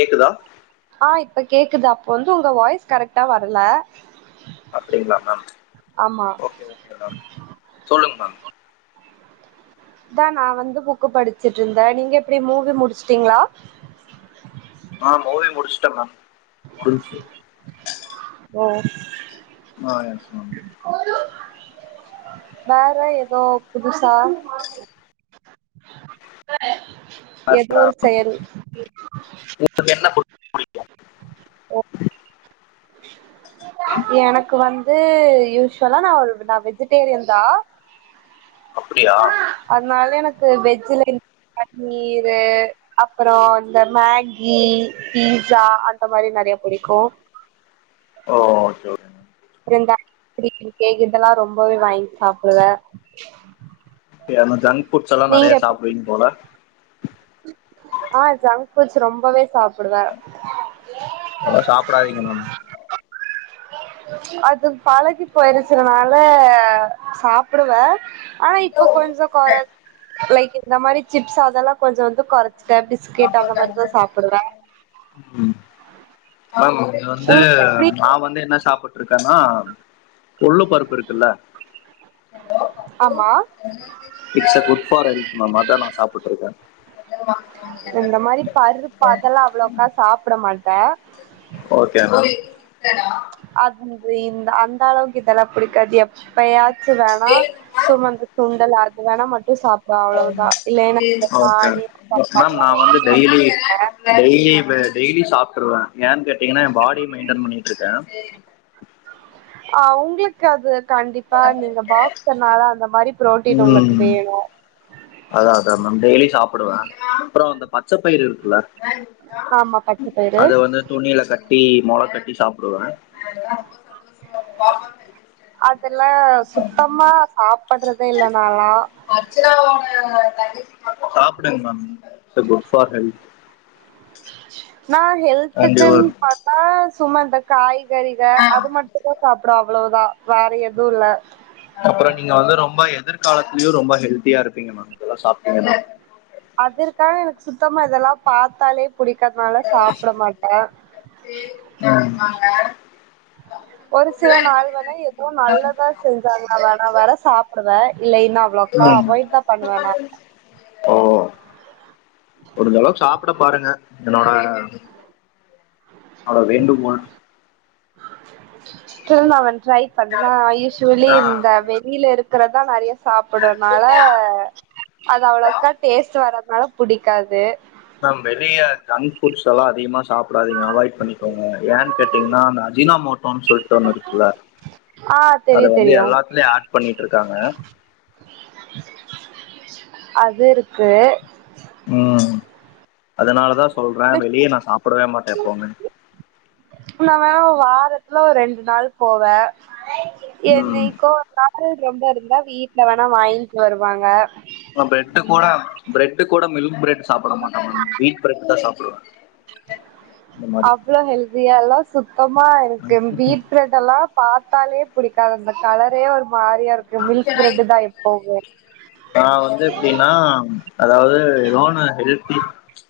கேக்குதா ஆ இப்ப கேக்குது அப்ப வந்து உங்க வாய்ஸ் கரெக்டா வரல அப்டிங்களா மேம் ஆமா ஓகே ஓகே மேம் சொல்லுங்க மேம் அதா நா வந்து புக்கு படிச்சிட்டு இருந்த நீங்க எப்டி மூவி முடிச்சிட்டீங்களா ஆ மூவி முடிச்ட்ட மேம் முடிஞ்சிசு ஓ ஆ எஸ் மைம் வேற ஏதோ புதுசா ஏதோ ஒரு செயல் [inaudible] ஓகே ம்? எனக்கு வந்து யூஸ்வலா நா ஒரு நா வெஜிடேரியன் தா அப்படியா அதனால எனக்கு வெஜ்ஜில பண்ணீரு அப்புறம் இந்த மேகி பீஸா அந்த மாதிரி நிறைய புடிக்கும் ஓ ஓகே ஓகே மேம். அப்புறம் இந்த [unintelligible] இதெல்லாம் ரொம்பவே வாங்கி சாப்பிடுவே ஓகே ஆனா ஜங்க் ஃபுட்ஸ் எல்லாம் நீங்க நிறைய எப்டி சாப்புடுவீங்க போல ஆ ஜங்க் ஃபுட்ஸ் ரொம்பவே சாப்பிடுவே அவ்ளவா சாப்டாதீங்க மேம் ஏன் அது பழகி போயிருச்சிறனால சாப்பிடுவே ஆனா இப்ப கொஞ்சம் குறை லைக் இந்த மாதிரி சிப்ஸ் அதெல்லாம் கொஞ்சம் வந்து குறைச்சிட்ட பிஸ்கட் அந்த மாதிரிதான் சாப்பிடுவேன் ம் இது வந்து உங்களுக்கு எப்டி நான் வந்து என்ன சாப்பட்டு ட்டுட்டு இருக்கன்னா கொள்ளு பருப்பு இருக்குல்ல ஆமா இட்ஸ்ஸ குட்ஃபார் ஹெல்த் மேம் அதா நா சாப்புட்டுருக்க இந்த மாரி பருப்பு அதெல்லா அவ்ளோக்கா சாப்புட மாட்ட ஓக்கே மேம் அத்திந் அந்தளவுக்கு இதெல்லா புடிக்காது எப் எப்யாச்சு வேணா சும்மா இந்த சுண்டல் அது வேணா மட்டு சாப் இது அவ்ளோதா இல்லன ஓகே மேம் நா வந்து டெய்லி [unintelligible] டெய்லி இத டெய்லி சாப்பிருனு ஏன் கேட்டீங்கன்னா என் பாடி மெயின்டென் பண்ணிட்டு இருக்கே ஆ அவுங்களுக்கு அது கண்டிப்பா நீங்க பாக்ஸ்சர்னால அந்த மாரி புரோட்டீன் உங்களுக்கு உம் வேணு அதா அதா மேம் டெய்லி சாப்பிடுவே அப்புறோ அந்த பச்ச பயிறு இருக்குல்ல ஆமா பச்ச பயிறு அது வந்து துணியில கட்டி மொள கட்டி சாப்பிடுவே அதுல சுத்தமா சாப்படுறதே இல்ல நால்லா ஆக்ச்சுவலா அவங்க [unintelligible] சாப்பிடுங்க ma'am it's good for health நா அண்ட் யுவர் ஹெல்துக்குன்னு பாத்தா சும்மாதா காய்கறிக அது மட்டுதா சாப்பிட அவ்வுளவுதா வேற எதுவு இல்ல அப்புறோ நீங்க வந்து ரொம்ப எதிர்காலத்தலயு ரொம்ப ஹெல்த்தியா இருப்பீங்க மேம் இதெல்லா சாப்பிட்டீங்கன்னா அது தா எனக்கு சுத்தமா இதெல்லா பாத்தாலே புடிக்காதனால சாப்பிட மாட்டே சேரி நாந்தாங்க ஒரு சில நாள்வந் எதுவு நல்லத்தா செஞ்சான்னா வேணா வேற சாப்பிடுவே இல்லைன்னா அவ்ளோக்கா உம் அவாய்ட் தா பண்ணுவ நா [unintelligible] ஓ ஒரு தடவ சாப்பிட்டு பாருங்க என்னோட என்னோட வேண்டுகோள் ஸ்டில் நா ஒன்ஸ் ட்ரை பண்ணுரே நா யூஸ்வலி ஆ இந்த வெளியில இருக்கிறதா நறையா சாப்படுறனால அது அவ்ளவுக்கா டேஸ்ட் வர்ரதுனால புடிக்காது மேம் வெளிய ஜங்க் ஃபுட்ஸ் எல்லா அதிகமா சாப்பிடாதீங்க அவாய்ட் பண்ணிக்கோங்க ஏன் கேட்டிங்கன்னா அந்த அஜினா மோட்டோன்னு சொல்லிட்டு ஒன்னு இருக்குதுல்ல ஆ அதை தெரியு வந்து தெரியு எல்லாத்துலேயு ஏட் பண்ணிட்டு இருக்காங்க அது இருக்கு உம் அதனாலதா சொல்றே வெளியே நா சாப்பிடவே மாட்டேன் எப்பவுமே நா வேணா வாரத்துல ஒரு ரெண்டு நாள் போவே ம் என்னைக்கோ ஒரு நாள் ரொம்ப இருந்தா வீட்டுல வேணா வாங்கிட்டு வருவாங்க ஆ பிர்ரெட் கூட பிரரெட்டு கூட மில்க் பிரட் சாப்பிட மாட்ட வீட் பிரட் தா சாப்பிடுவே அவ்ளோ ஹெல்தியாலா சுத்தமா எனக்கு வீட் பிரெட் இதெல்லா பாத்தாலே பிடிக்காது அந்த கலரே ஒரு மாரியா இருக்கு மில்க் பிரெட்டு தா எப்போமே நா வந்து எப்டின்னா அதாவது ஏதோன்னு ஹெல்தி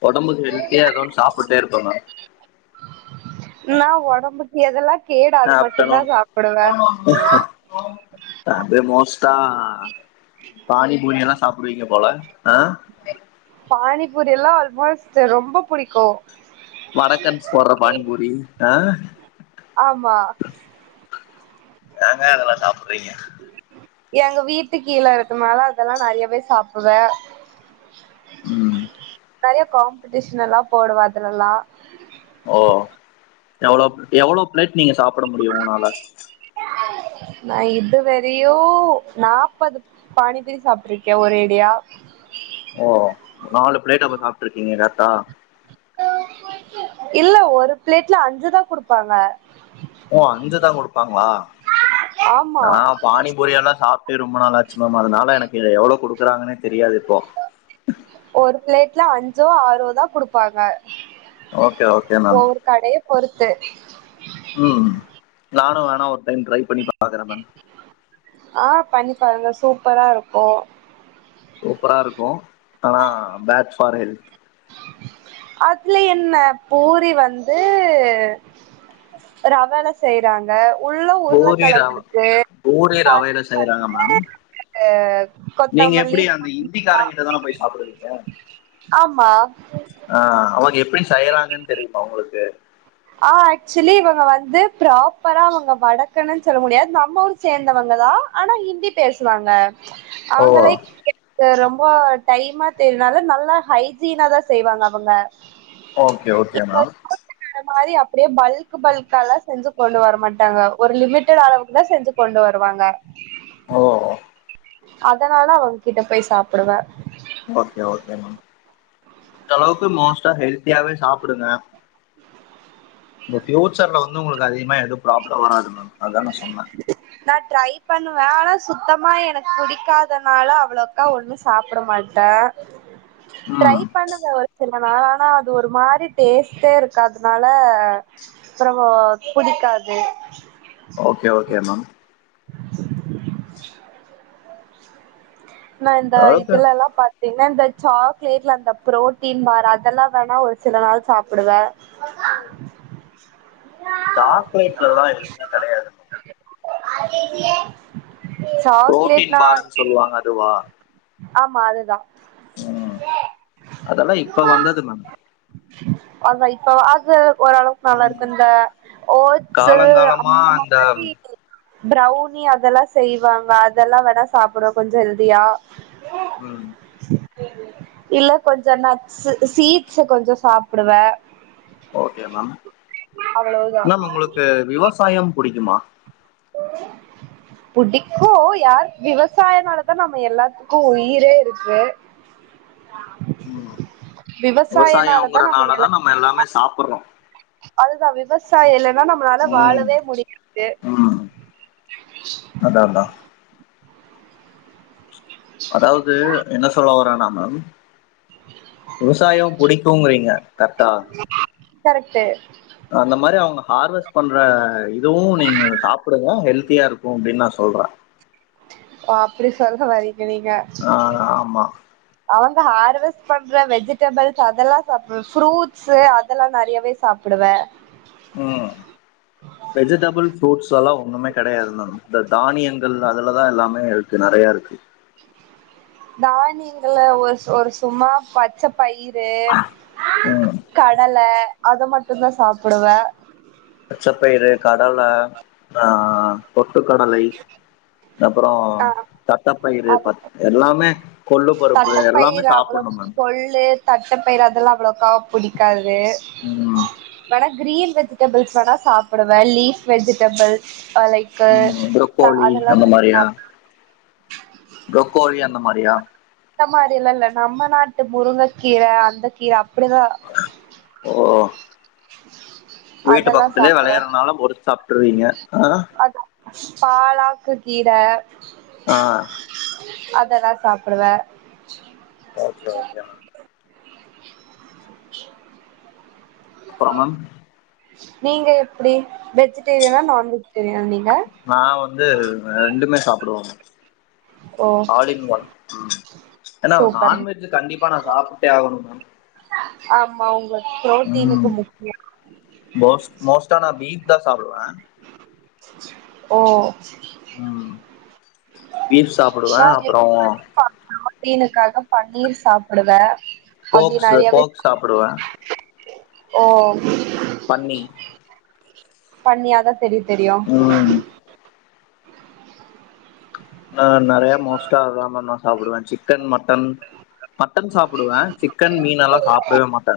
ஒடம்புக்கு ஹெல்த்தியா ஏதோ ஒன்னு சாப்புட்டே இருப்ப மேம் நா ஒடம்புக்கு எதெல்லா கேடு அது மட்டுந்தா ஆஃப்டர்நூன் சாப்டுவே அது மோஸ்ட்டா பாணி பூரி எல்லா சாப்டுவீங்க போல ஆ பானி பூரில்லா ஆல்மோஸ்ட்டு ரொம்ப புடிக்கு வடக்கன்ஸ் போட்ற பானிபூரி ஆ ஆமா ஏங்க அதெல்லா சாப்ட்றிங்க எங்க வீட்டு கீழ இருக்கநாலா அதெல்லா நெறையவே சாப்புடுவே ம் நெறையா காம்பிடிஷனலா போடுவே அதுலல்லா ஓ எவ்ளோ எவ்ளோ பிளேட் நீங்க சாப்ட முடியு உங்னால நா இதுவரையு நாப்பது பானிபூரி சாப்ட்டுருக்கே ஒரேடியா ஓ நாலு பிளேட் அப்ப சாப்ட்ருக்கீங்க கரெக்ட்டா இல்ல ஒரு பிளேட்ல அஞ்சுதா குடுப்பாங்க ஓ அஞ்சுதா குடுப்பாங்களா ஆமா நா பானிபூரி எல்லா சாப் டே ரொம்ப நாளாச்சு மேம் அதனால எனக்கு எவ்ளோ குடுக்குறாங்னே தெரியாது இப்போ ஒரு பிளேட்ல அஞ்சோ ஆறோதா குடுப்பாங்க ஓகே ஓகே மேம் ஒவ்வொரு கடைய பொறுத்து ம் நானு வேணா ஒரு டைம் ட்ரை பண்ணி பாக்குறே மேம் ஆ பண்ணி பாருங்க சூப்பரா இருக்கு சூப்பராருக்கு ஆனா பேட் ஃபார் ஹெல்த் அதுல என்ன பூரி வந்து ரவைல செய்றாங்க உள்ள பூரி உருளக்கழங்கு ரவ இருக்கு பூரி ரவையில தண்ணி செய்யறாங்க வந்து மேம் இது நீங்க கொத்தமல்லி எப்டி அந்த புதினா இந்திக்காரங்கிட்ட தான போய் சாப்டுவீங்க ஆமா ஆ அவுங்க எப்டி செய்யறாங்கன் தெரிமா உங்ளுக்கு ஆ ஆக்சுலி இவங்க வந்து ப்ராப்பரா அவங்க வடக்கணன் சொல்ல முடியாது நம்ம ஊரு சேந்தவங்கதா ஆனா இந்தி பேசுவாங்க ஓ அவங்களைக் இது ரொம்போ டைமா தெரினால நல்லா ஹைஜீனா தா செய்வாங்க அவங்க ஓகே ஓகே இந்த மேம் மாரி அப்டே பல்க் பல்காலா செஞ்சு கொண்டு வர மாட்டாங்க ஒரு லிமிட்டட் அளவுக்கு தா செஞ்சு கொண்டு வருவாங்க ஓ அதனால அவங்கிட்ட போய் சாப்டுவே ஓகே ஓகே மேம் முடிஞ்சளவுக்கு மோஸ்ட்டா ஹெல்தியாவே சாப்புடுங்க உங்க ஃபியூச்சர்ல வந்து உங்களுக்கு அதிகமா எது ப்ராப்ளம் வராது மேம் அதா நா சொன்ன நா ட்ரை பண்ணுவே ஆனா சுத்தமா எனக்கு புடிக்காதனால அவ்ளோ க்கா ஒன்னு சாப்ட மாட்டே ட்ரை ம் பண்ணுவே ஒரு சில நா ஆனா அது ஒரு மாரி டேஸ்ட்டே இருக்காதனால அப்றமோ புடிக்காது ஓகே ஓகே மேம் நா இந்த ஓகே இதுலலா பாத் திங்னா இந்த சாக்லேட்ல அந்த ப்ரோட்டீன் மாரி அதெல்லா வேணா ஒரு சில நாள் சாப்டுவே சாக்லேட்லலா எதுமே கெடையாது புரோட்டீன் சாக்லேட்னா பார்னு சொல்லுவாங்க அதுவா ஆமா அதுதா ம் அதெல்லாம் இப்ப வந்தது மேம் அதா இப்போ அது ஒரளவு ம் நல்லாருக்கு இந்த ஓட்சு அந்த மாதிரி ப்ரௌனி அதெல்லா செய்வாங்க அதெல்லா வேணா சாப்றோ கொஞ்சோ ஹெல்த் தியா ம் இல்ல கொஞ்சோ நட்ஸ் சீட்ஸ் கொஞ்சோ சாப்டுவ ஓகே மேம் அவ்ளோதா மேம் உங்களுக்கு விவசாயம் புடிக்குமா புடிக்கு யார் விவசாயனாலதா நம்ம எல்லாத்துக்கு உயிரே இருக்கு ம் விவசாயனாலதா நம்ம விவசாயம்ங்கிறனால இங்கல்லா தான் எல்லாமே சாப்புறோ அதுதா விவசாயோ இல்லனா நம்மளால ம் வாழவே முடியாது அதா அதா அதாவது என்ன சொல்ல வர்ரனா மேம் விவசாயோ புடிக்குங்றீங்க கர்ட்டா கரெக்ட்டு அந்த மாரி அவுங்க ஹார்வெஸ் பண்ற இதுவு நீங்க சாப்டுங்க ஹெல்த்தியா இருக்கு அப்டின் நா சொல்ற ஓ அப்டி சொல்ல வரீங்க நீங்க அ ஆமா அவுங்க ஹார்வெஸ்ட் பண்ற வெஜிடபிள்ஸ் அதெல்லா சாப்டுவேன் ஃப்ரூட்ஸ் அதெல்லா நெறையவே சாப்டுவேன் வெஜிடபள்ஸ் ஃப்ரூட்ஸ் எல்லா ஒன்னுமே கெடையாது மேம் இந்த தானியங்கள் அதுலதா எல்லாமே இருக்கு நெறையா இருக்கு தானியங்கள்ல ஒரு ஒரு சும்மா பச்ச பயிரு, ம் கடல அத மட்டுந்தா சாப்டுவேன் பச்சப்பயிறு, கடலை ஆ பொட்டுக்கடலை அப்றோ ஆ தட்டப்பயிறு அது ப எல்லாமே கொள்ளு பருப்பு எல்லாமே தட்டப்பயிர் அவ்ளோ சாப்பணும் மேம் கொள்ளு தட்ட பயிரு அதெல்லா அவ்ளக்கா புடிக்காது ம் ஆனா கிரீன் வெ ஜிடபிள்ஸ் வேணா சாப்டுவேன் லீஃப் வெஜிடபிள் லைக் ம் ப்ரோக்கோலி அந்த மாரியா ப்ரோக்கோலி அந்த மாரியா அந்த மாறியெல்லா இல்ல நம்ம நாட்டு முருங்க கீர அந்த கீ அப்டிதா ஓ வீட்டு அதெல்லா பக்கத்துலயே சாப்புடுவே வெளையறதுனால பொறிச்சு சாப்ட்டுருவீங்க ஆ அது பாலாக்கு கீர ஆ அதெல்லா சாப்டுவேன் ஓகே ஓகே மேம் அப்றம் மேம் நீங்க எப்பக்ஷடி வெஜிடேரியனா நான்வெஜிடேரியனா நீங்க நான் வந்து ரெண்டுமே சாப்டுவேன் மேம் ஓ ஆல் இன் ஒன் ஏனா சூப்பர் நான்வெஜ் கண்டிப்பா நா சாப்ட்டே ஆகணும் மேம் ஆமா உங்க ம் மோஸ் மோஸ்டா நா பீஃப்தா சாப்டுவேன் ஓ ம் பீப் சாப்புடுவே அப்பறோ ரீனுக்காக பன்னீர் சாப்புடுவே அப்டி போக்ஸ் நெறையாவே போக் சாப்டுவே ஓ பன்னி பண்ணியாதா தெர்யு தெரியு ம் ஆ நெறையா மோஸ்ட்டா அதா மேம் நா சாப்புடுவே சிக்கன் மட்டன் மக் ட்டன் சாப்புடுவே சிக்கன் மீன் எல்லா சாப்டவே மாட்டே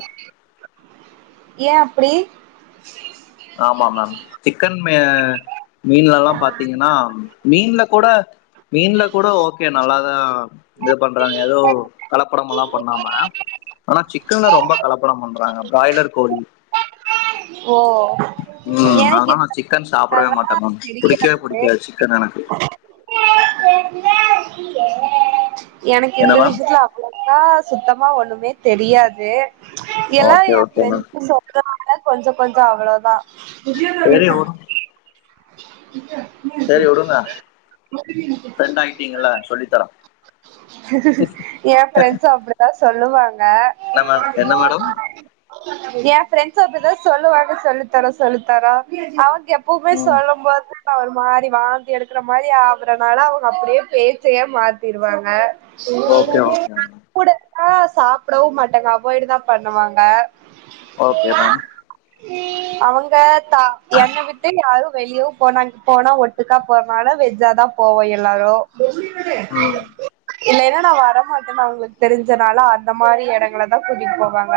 ஏ அப்படி ஆமா மேம் சிக்கன் மே மீன்லலல்லா பாத்தீங்கினா மீன்ல கூட மீன்ல கூட ஓகே நல்லாதா து பண்றாங்க எதோ கலப்படமல்லா பண்ணாம ஆனா சிக்கன்ல ரொம்ப கலப்படம் பண்றாங்க ப்ராய்லர் கோழி ஓ ம் எனக்கு அதனால எத் நா சிக்கன் சாப்படவே மாட்டே மேம் புடிக்கே புடிக்காது சிக்கன் எனக்கு எனக்கு என்ன இந்த மேம் விஷயத்துல அவ்வளோதான் சுத்தமா ஒண்ணுமே தெரியாது எல்லாம் ஓகே என் ஓகே மேம் பிரரெண்ட் சொல்றன கொஞ்சம் கொஞ்சம் அவ்வளவுதான் சரி உடு [unintelligible] சரி [unintelligible] க்கிங்கள சொல்லித்தரோ என் ஃப்ரெண்ஸு அப்படிதா சொல்லுவாங்க என்னமேட என்ன மேடம் என் ஃப்ரெண்ட்ஸ் அப்படித்தான் சொல்லுவாக சொல்லித்தர சொல்லித்தர அவங்க ப்புமே ம் சொல்லும்போது அவர் மாரி வாந்தி எடுக்கற மாரி ஆகுறனால அவங்க அப்படியே பேச்சையே மாத்திருவாங்க ஓகே ஓகே மேம் கூடாலாம் சாப்பிடவும் மாட்டாங்க அவாய்டு தான் பண்ணுவாங்க ஓகே மேம் அவங்க தா என்ன விட்டு யாரு வெளியவு போனாங்கு போனா ஒட்டுக்கா போற்னால வெஜ்ஜாதா போவோ எல்லாளு ம் இல்லனா நான் வரமாட்டேன்னு அவங்களுக்கு தெரிஞ்சனால அந்த மாரி இடங்கள தான் கூட்டிட்டு போவாங்க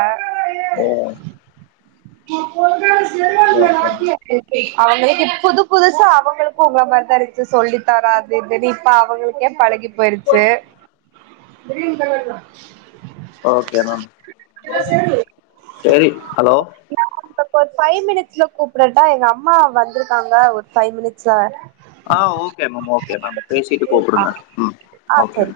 ஏ [unintelligible] யோகென் அவங்களுக்கு புது புதுசா அவங்களுக்கும் உங்கள மாரி தான் இருச்சு சொல்லி தராது இப்ப அவங்களுக்கே பழகி போயிருச்சு ஓகே மேம் செரி ஹலோ நப்ப ஒரு பஃபைவ் மினிட்ஸ்ல கூப்பறட்டா எங்க அம்மா வந்திருக்காங்க ஒரு பஃபைவ் மினிட்ஸ்ல ஆ ஓகே மேம் ஓகே மேம் பேசிட்டு கூப்புடுங்க உம் ஆ சரி